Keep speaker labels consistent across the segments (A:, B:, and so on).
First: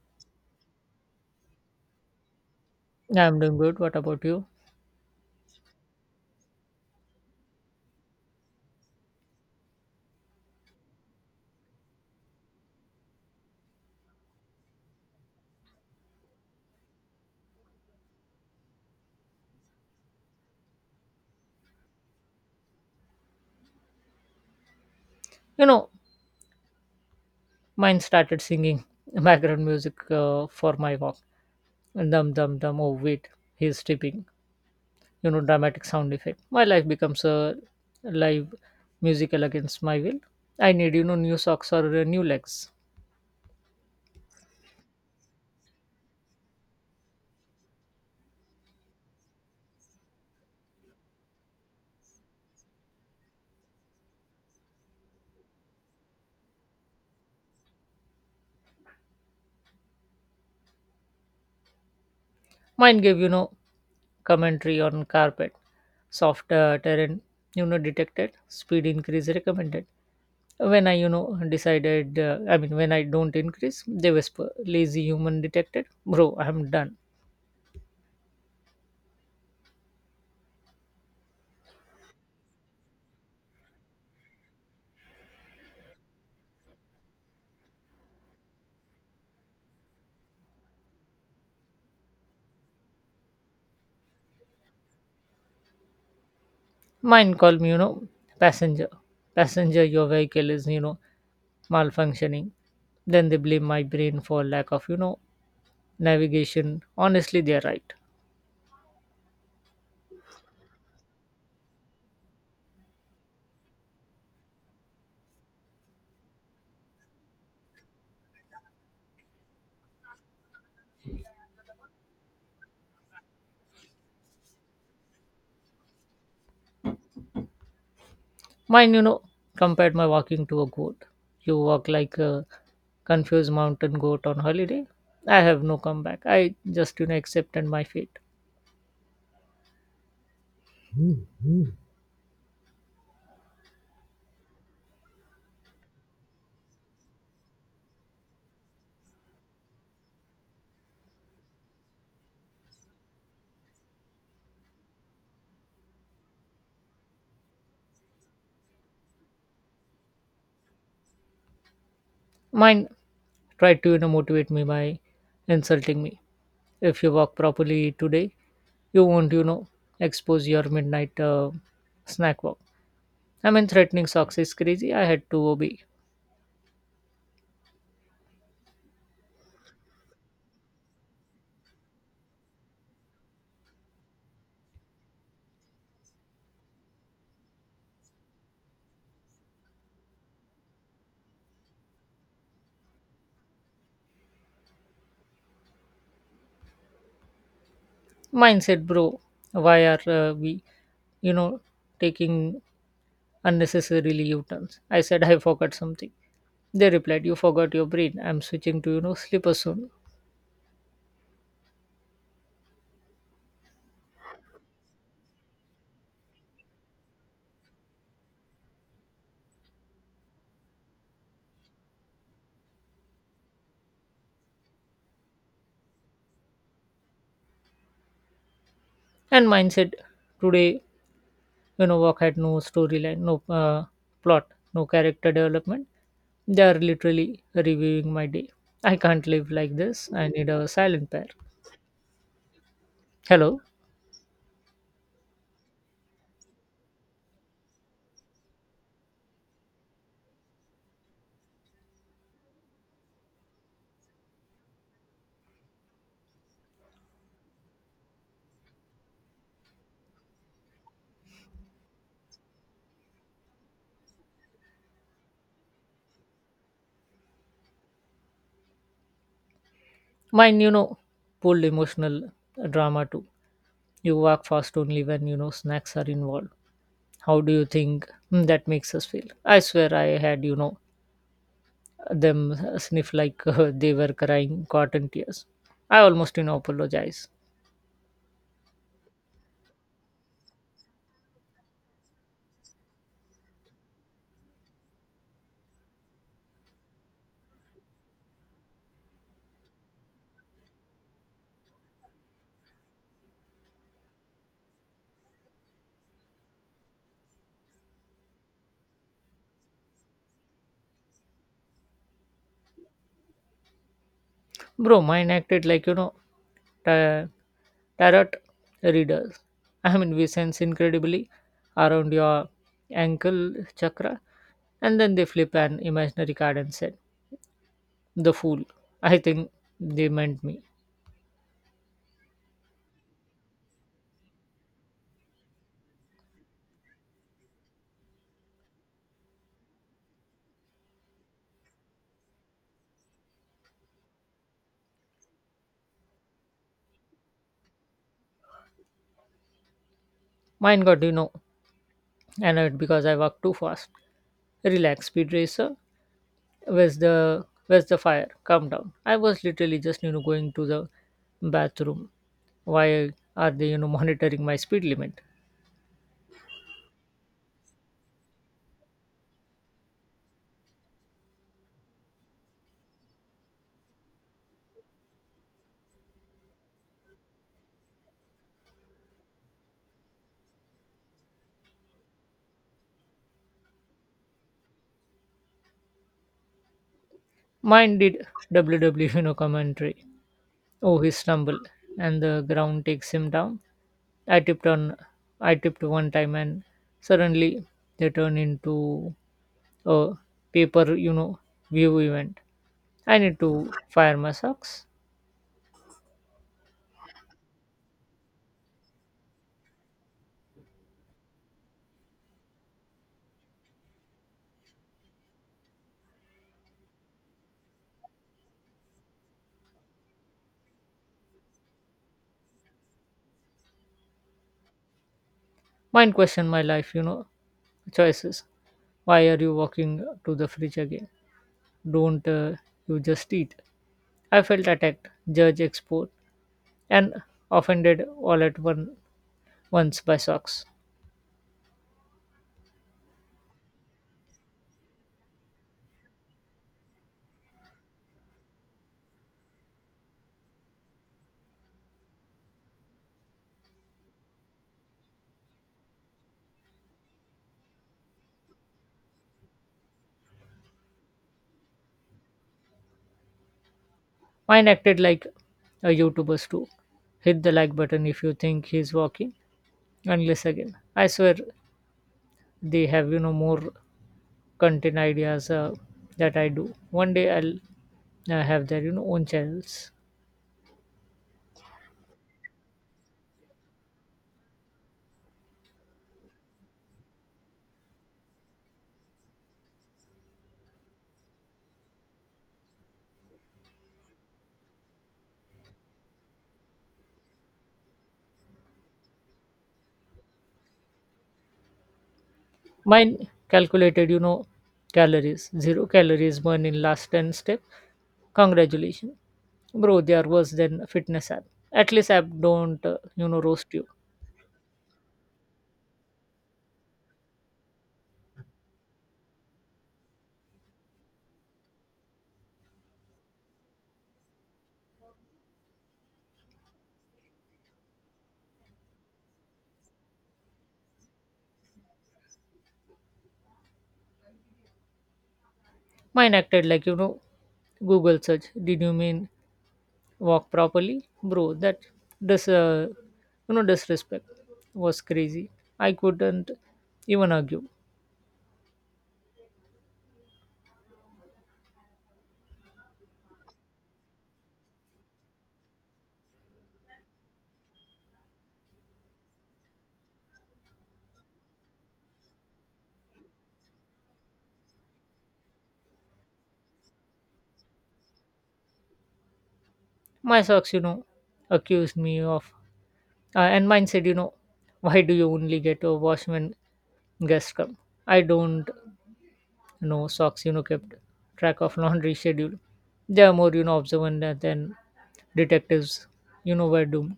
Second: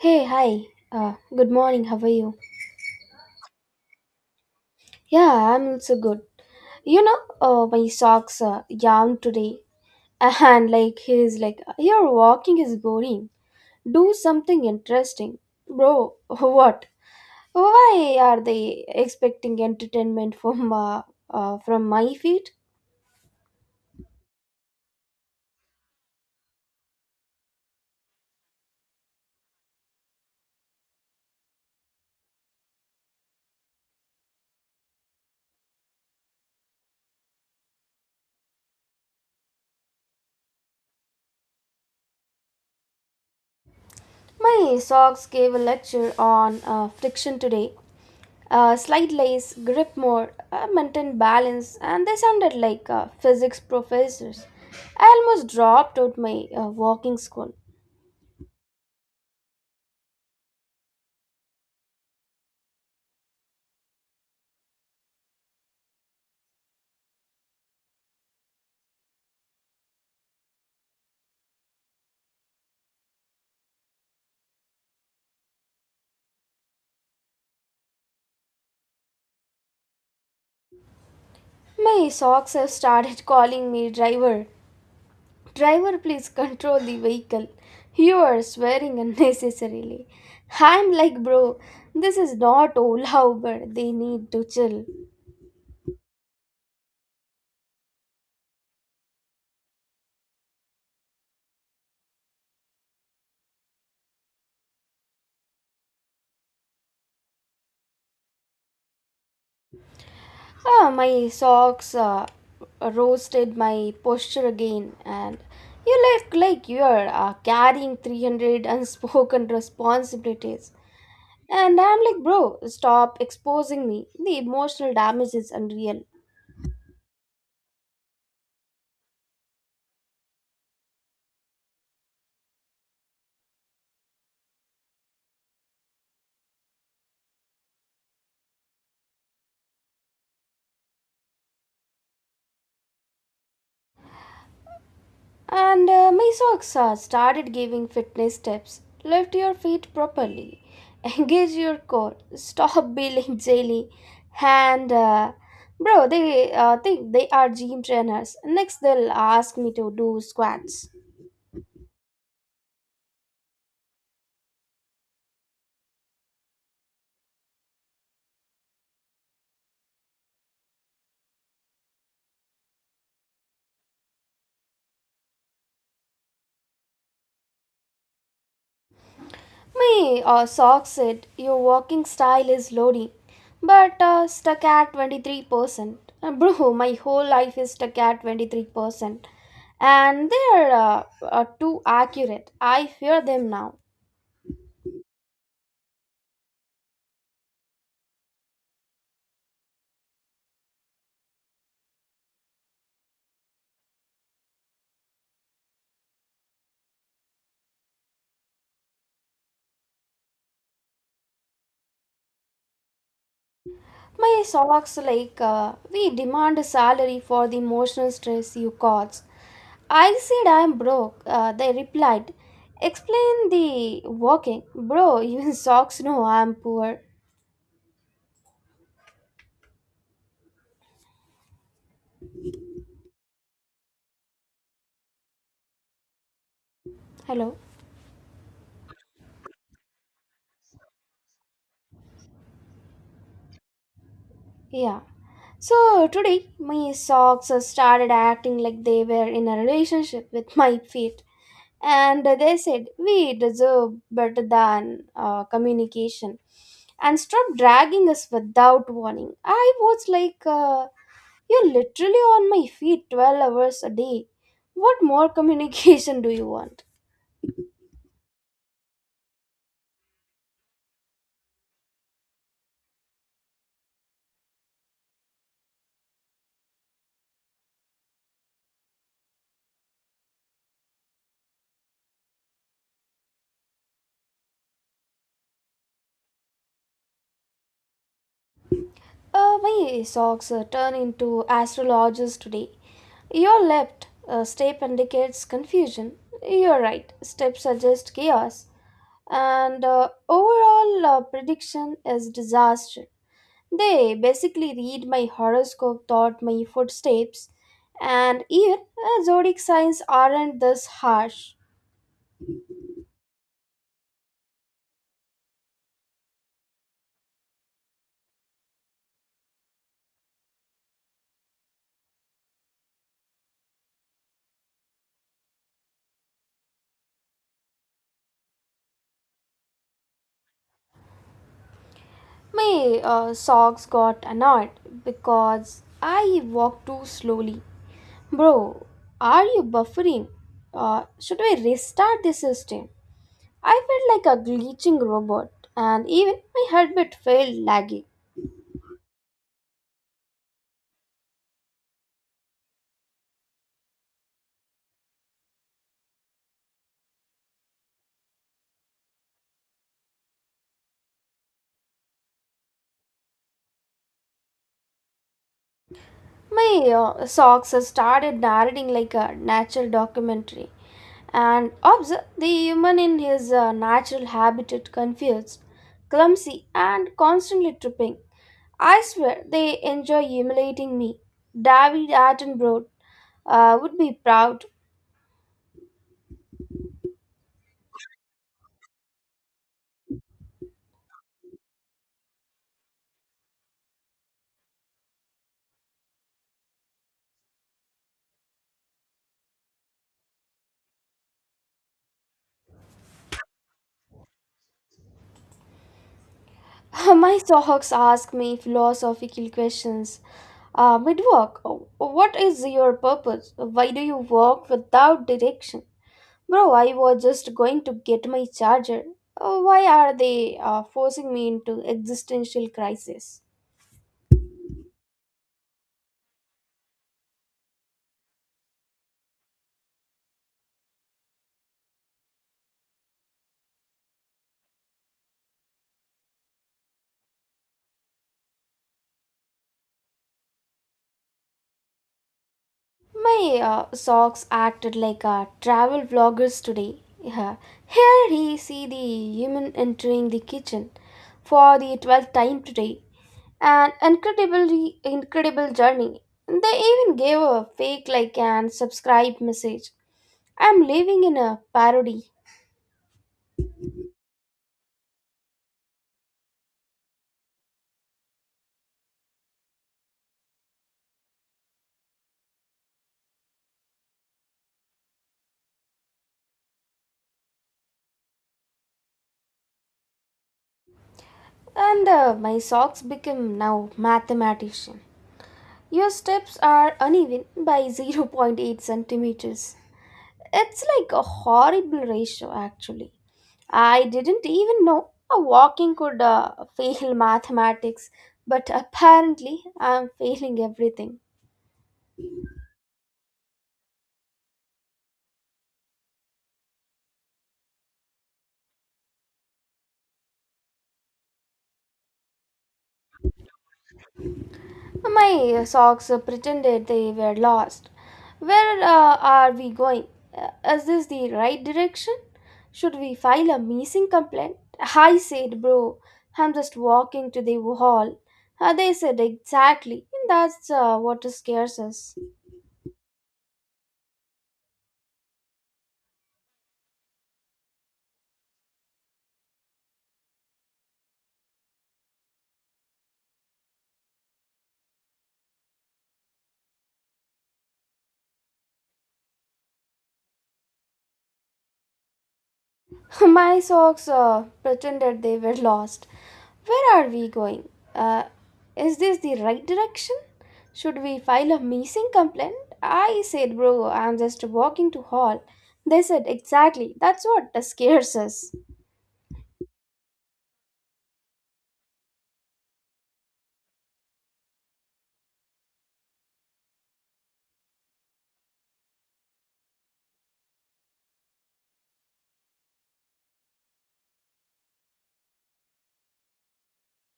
A: Hey, hi. Good morning. How are you?
B: Yeah, I'm doing good. What about you?
A: Yeah, I'm also good. My socks yarn today, and like he's like, your walking is boring. Do something interesting, bro. What? Why are they expecting entertainment from my feet?
B: You know, Mine started singing background music for my walk. Dum dum dum. Oh wait, he's tipping. You know, dramatic sound effect. My life becomes a live musical against my will. I need new socks or new legs.
A: My socks gave a lecture on friction today. Slide lace, grip more, maintain balance, and they sounded like physics professors. I almost dropped out my walking school.
B: Mine gave, you know, commentary on carpet, soft terrain, you know, detected, speed increase recommended. When I, when I don't increase, they whisper, lazy human detected. Bro, I'm done.
A: My socks have started calling me driver. Driver, please control the vehicle. You are swearing unnecessarily. I'm like, bro, this is not Ola Uber. They need to chill.
B: Mine called me, you know, passenger. Passenger, your vehicle is, you know, malfunctioning. Then they blame my brain for lack of, you know, navigation. Honestly, they're right.
A: Ah, my socks roasted my posture again, and you look like you're carrying 300 unspoken responsibilities. And I'm like, bro, stop exposing me. The emotional damage is unreal.
B: Mine, you know, compared my walking to a goat. You walk like a confused mountain goat on holiday. I have no comeback. I just, you know, accepted my fate.
A: And my socks started giving fitness tips. Lift your feet properly. Engage your core. Stop being jelly. And bro, they think they are gym trainers. Next, they'll ask me to do squats.
B: Mine tried to, you know, motivate me by insulting me. If you walk properly today, you won't, you know, expose your midnight snack walk. I mean, threatening socks is crazy. I had to obey.
A: My socks said your walking style is loading, but stuck at 23%. Bro, my whole life is stuck at 23%. And they are too accurate. I fear them now.
B: Mine said, bro, why are we, you know, taking unnecessarily U-turns. I said I forgot something. They replied, you forgot your brain. I'm switching to, you know, sleeper soon.
A: My socks, like, we demand a salary for the emotional stress you caused. I said I'm broke. They replied, explain the walking. Bro, even socks know I'm poor.
B: And mine said, today, you know, walk had no storyline, no plot, no character development. They are literally
A: Hello?
B: reviewing my day. I can't live like this. I need a silent pair. Hello.
A: Yeah. So today, my socks started acting like they were in a relationship with my feet. And they said, We deserve better than communication. And stopped dragging us without warning. I was like, you're literally on my feet 12 hours a day. What more communication do you want?
B: Mine, you know, pulled emotional drama too. You walk fast only when, you know, snacks are involved. How do you think, that makes us feel? I swear I had, you know, them sniff like they were crying cotton tears. I almost, you know, apologize.
A: My socks turn into astrologers today. Your left step indicates confusion. Your right step suggests chaos. And overall prediction is disaster. They basically read my horoscope, thought my footsteps, and even zodiac signs aren't this harsh.
B: Bro, mine acted like, you know, ta- tarot readers. I mean, we sense incredibly around your ankle chakra, and then they flip an imaginary card and said, the fool. I think they meant me.
A: My socks got annoyed because I walked too slowly. Bro, are you buffering? Should we restart the system? I felt like a glitching robot, and even my headband felt laggy.
B: Mine got, you know, annoyed because I walked too fast. Relax, speed racer. Where's the fire? Calm down. I was literally just, you know, going to the bathroom. Why are they, you know, monitoring my speed limit?
A: My socks started narrating like a natural documentary and observe the human in his natural habitat confused, clumsy, and constantly tripping. I swear they enjoy humiliating me. David Attenborough would be proud.
B: Mine did WW, you know, commentary. Oh, he stumbled, and the ground takes him down. I tipped on, I tipped one time, and suddenly they turn into a paper, you know, view event. I need to fire my socks.
A: My socks ask me philosophical questions. Mid walk, what is your purpose? Why do you walk without direction? Bro, I was just going to get my charger. Why are they forcing me into existential crisis?
B: Mine question my life, you know, choices. Why are you walking to the fridge again? Don't You just eat? I felt attacked, judged, exposed, and offended all at once by socks.
A: My socks acted like travel vloggers today. Yeah. Here he see the human entering the kitchen for the 12th time today. An incredibly incredible journey. They even gave a fake like and subscribe message. I'm living in a parody.
B: Mine acted like a YouTuber's too. Hit the like button if you think he's walking, unless again. I swear they have, you know, more content ideas that I do. One day I'll have their, you know, own channels.
A: And my socks became now mathematician. Your steps are uneven by zero point 0.8 centimeters. It's like a horrible ratio, actually. I didn't even know a walking could fail mathematics, but apparently I'm failing everything.
B: Mine calculated, you know, calories, zero calories burned in last 10 steps. Congratulations. Bro, they are worse than a fitness app. At least app don't, you know, roast you.
A: My socks pretended they were lost. Where are we going? Is this the right direction? Should we file a missing complaint? I said, bro, I'm just walking to the hall. They said, Exactly. That's what scares us.
B: Mine acted like, you know, Google search. Did you mean walk properly? Bro, this, uh, you know, disrespect was crazy. I couldn't even argue.
A: My socks pretended they were lost. Where are we going? Uh, is this the right direction? Should we file a missing complaint? I said, bro, I'm just walking to hall. They said, exactly. That's what scares us.
B: My socks, you know, accused me of, and mine said, you know, why do you only get a wash when guest come. I don't know socks, you know, kept track of laundry schedule. They are more, you know, observant than detectives, you know, were doomed.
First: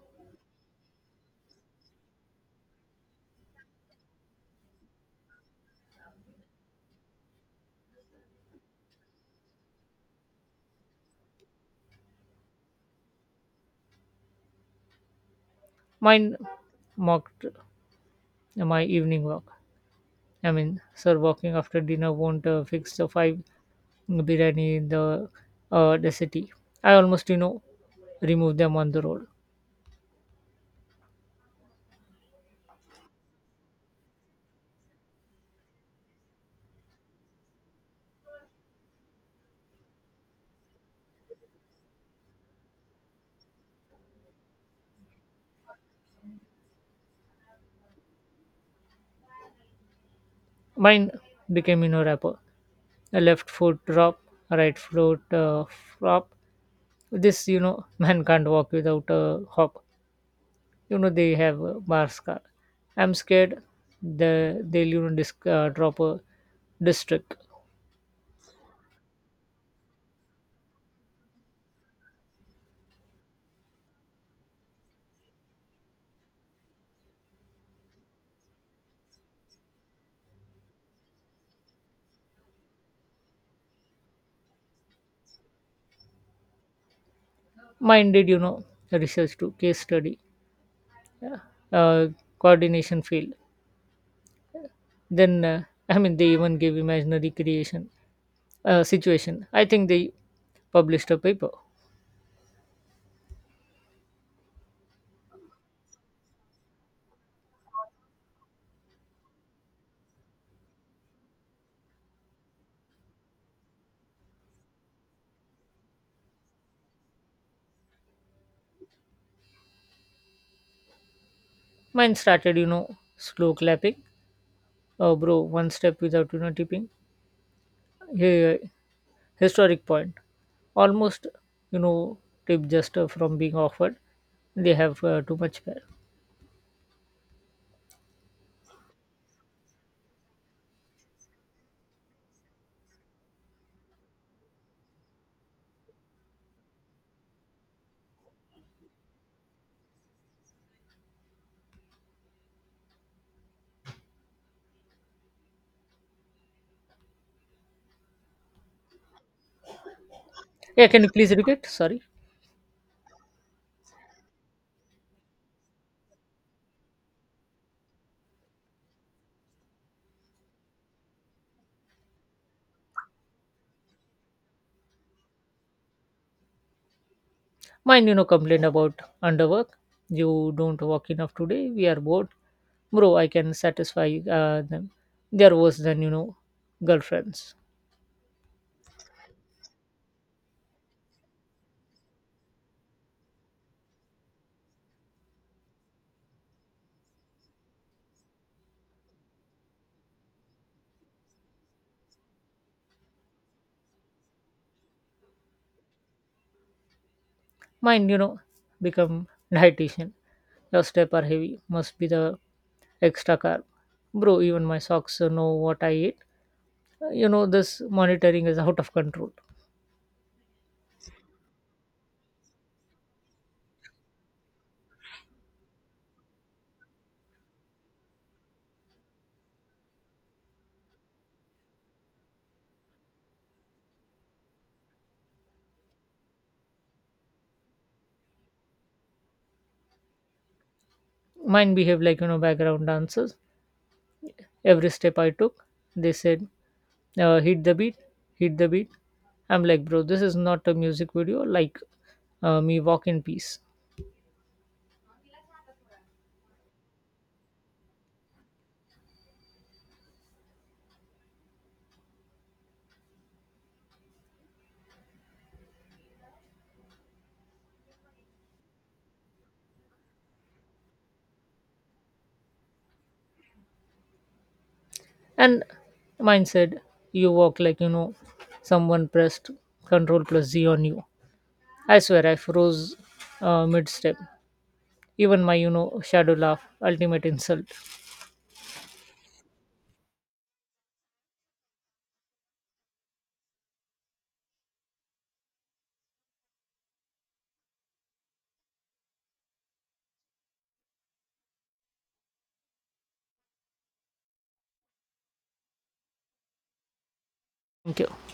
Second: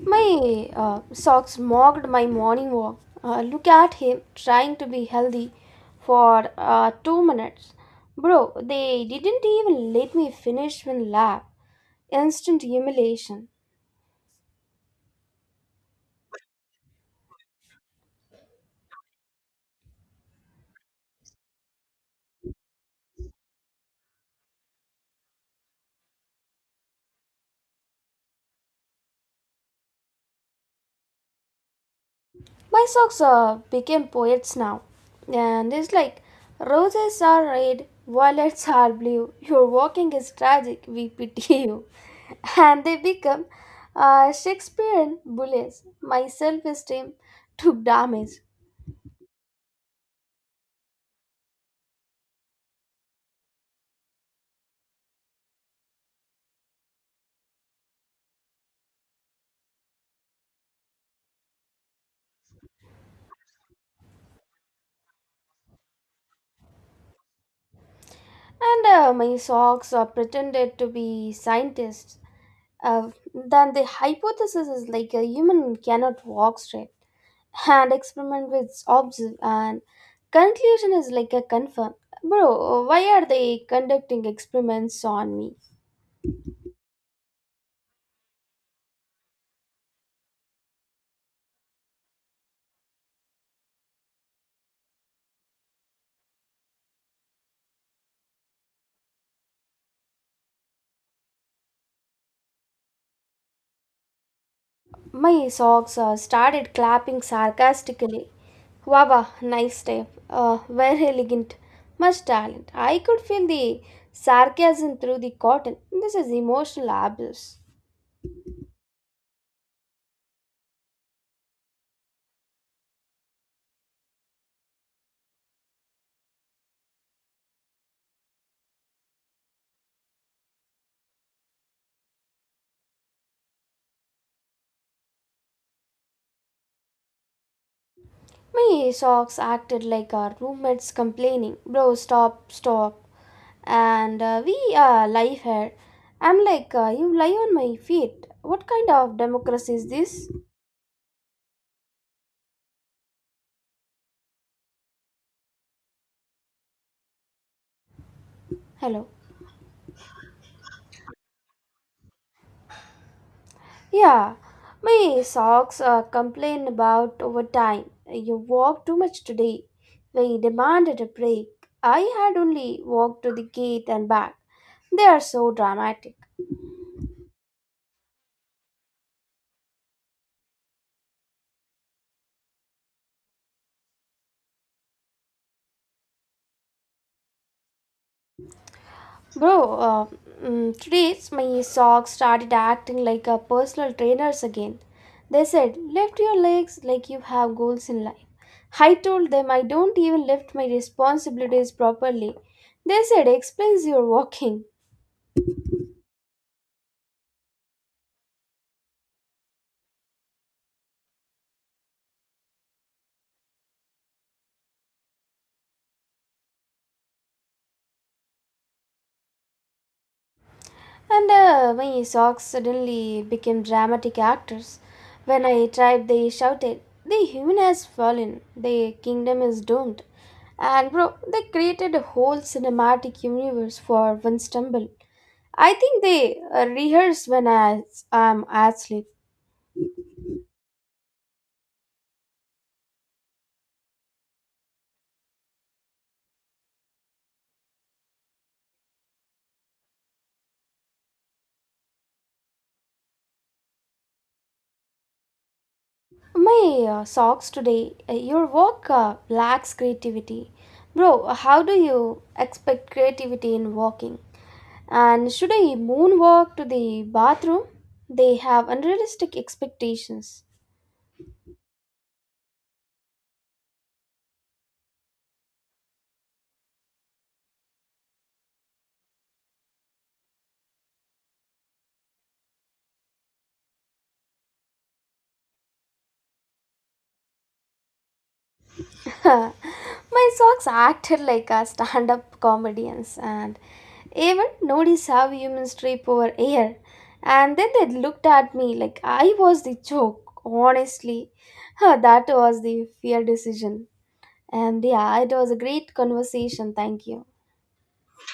A: My socks mocked my morning walk. Look at him trying to be healthy for 2 minutes. Bro, they didn't even let me finish one lap. Instant humiliation.
B: Mine mocked my evening walk. I mean, sir, walking after dinner won't fix the five biryani in the city. I almost, you know, removed them on the road.
A: My socks became poets now. And it's like roses are red, violets are blue. Your walking is tragic, we pity you. And they become Shakespearean bullets. My self esteem took damage.
B: Mine became, you know, rapper. A left foot drop, right foot flop. This, you know, man can't walk without a hop. You know, they have a bar scar. I'm scared the they'll, you know, drop a district.
A: And my socks are pretended to be scientists. Then the hypothesis is like a human cannot walk straight. And experiment with observe and conclusion is like a confirm. Bro, why are they conducting experiments on me?
B: Minded, you know, research to case study, yeah. uh, Coordination field, then I mean they even gave imaginary creation situation. I think they published a paper.
A: My socks started clapping sarcastically. Wow wow, nice step. Very elegant, much talent. I could feel the sarcasm through the cotton. This is emotional abuse.
B: Mine started, you know, slow clapping. Oh bro, one step without, you know, tipping, yeah. Historic point. Almost, you know, tip just from being offered. They have too much fare.
A: My socks acted like our roommates complaining, bro, stop, stop. And we lie here. I'm like, you lie on my feet. What kind of democracy is this? Hello.
B: Yeah, can you please repeat, sorry.
A: Yeah, my socks complain about overtime. You walked too much today. We demanded a break. I had only walked to the gate and back. They are so dramatic.
B: Mine, you know, complain about underwork. You don't work enough today, we are bored. Bro, I can satisfy them. There was then, you know, girlfriends.
A: Bro, uh, today my socks started acting like a personal trainers again. They said, lift your legs like you have goals in life. I told them I don't even lift my responsibilities properly. They said, explains your walking.
B: Mine, you know, become dietitian. Your step are heavy, must be the extra carb. Bro, even my socks know what I eat. You know, this monitoring is out of control.
A: And my socks suddenly became dramatic actors. When I tried, they shouted, the human has fallen, the kingdom is doomed. And bro, they created a whole cinematic universe for one stumble. I think they rehearse when I am asleep.
B: Mine behaved like, you know, background dancers. Every step I took, they said, hit the beat, hit the beat. I'm like, bro, this is not a music video. Like, me walk in peace.
A: My socks today. Your work lacks creativity. Bro, how do you expect creativity in walking? And should I moonwalk to the bathroom? They have unrealistic expectations.
B: And mine said, you walk like, you know, someone pressed control plus Z on you. I swear I froze, mid step. Even my, you know, shadow laugh, ultimate insult.
A: My socks acted like a stand up comedians and even noticed how humans trip over air. And then they looked at me like I was the joke. Honestly, that was the fear decision. And yeah, it was a great conversation. Thank you.
B: Thank you.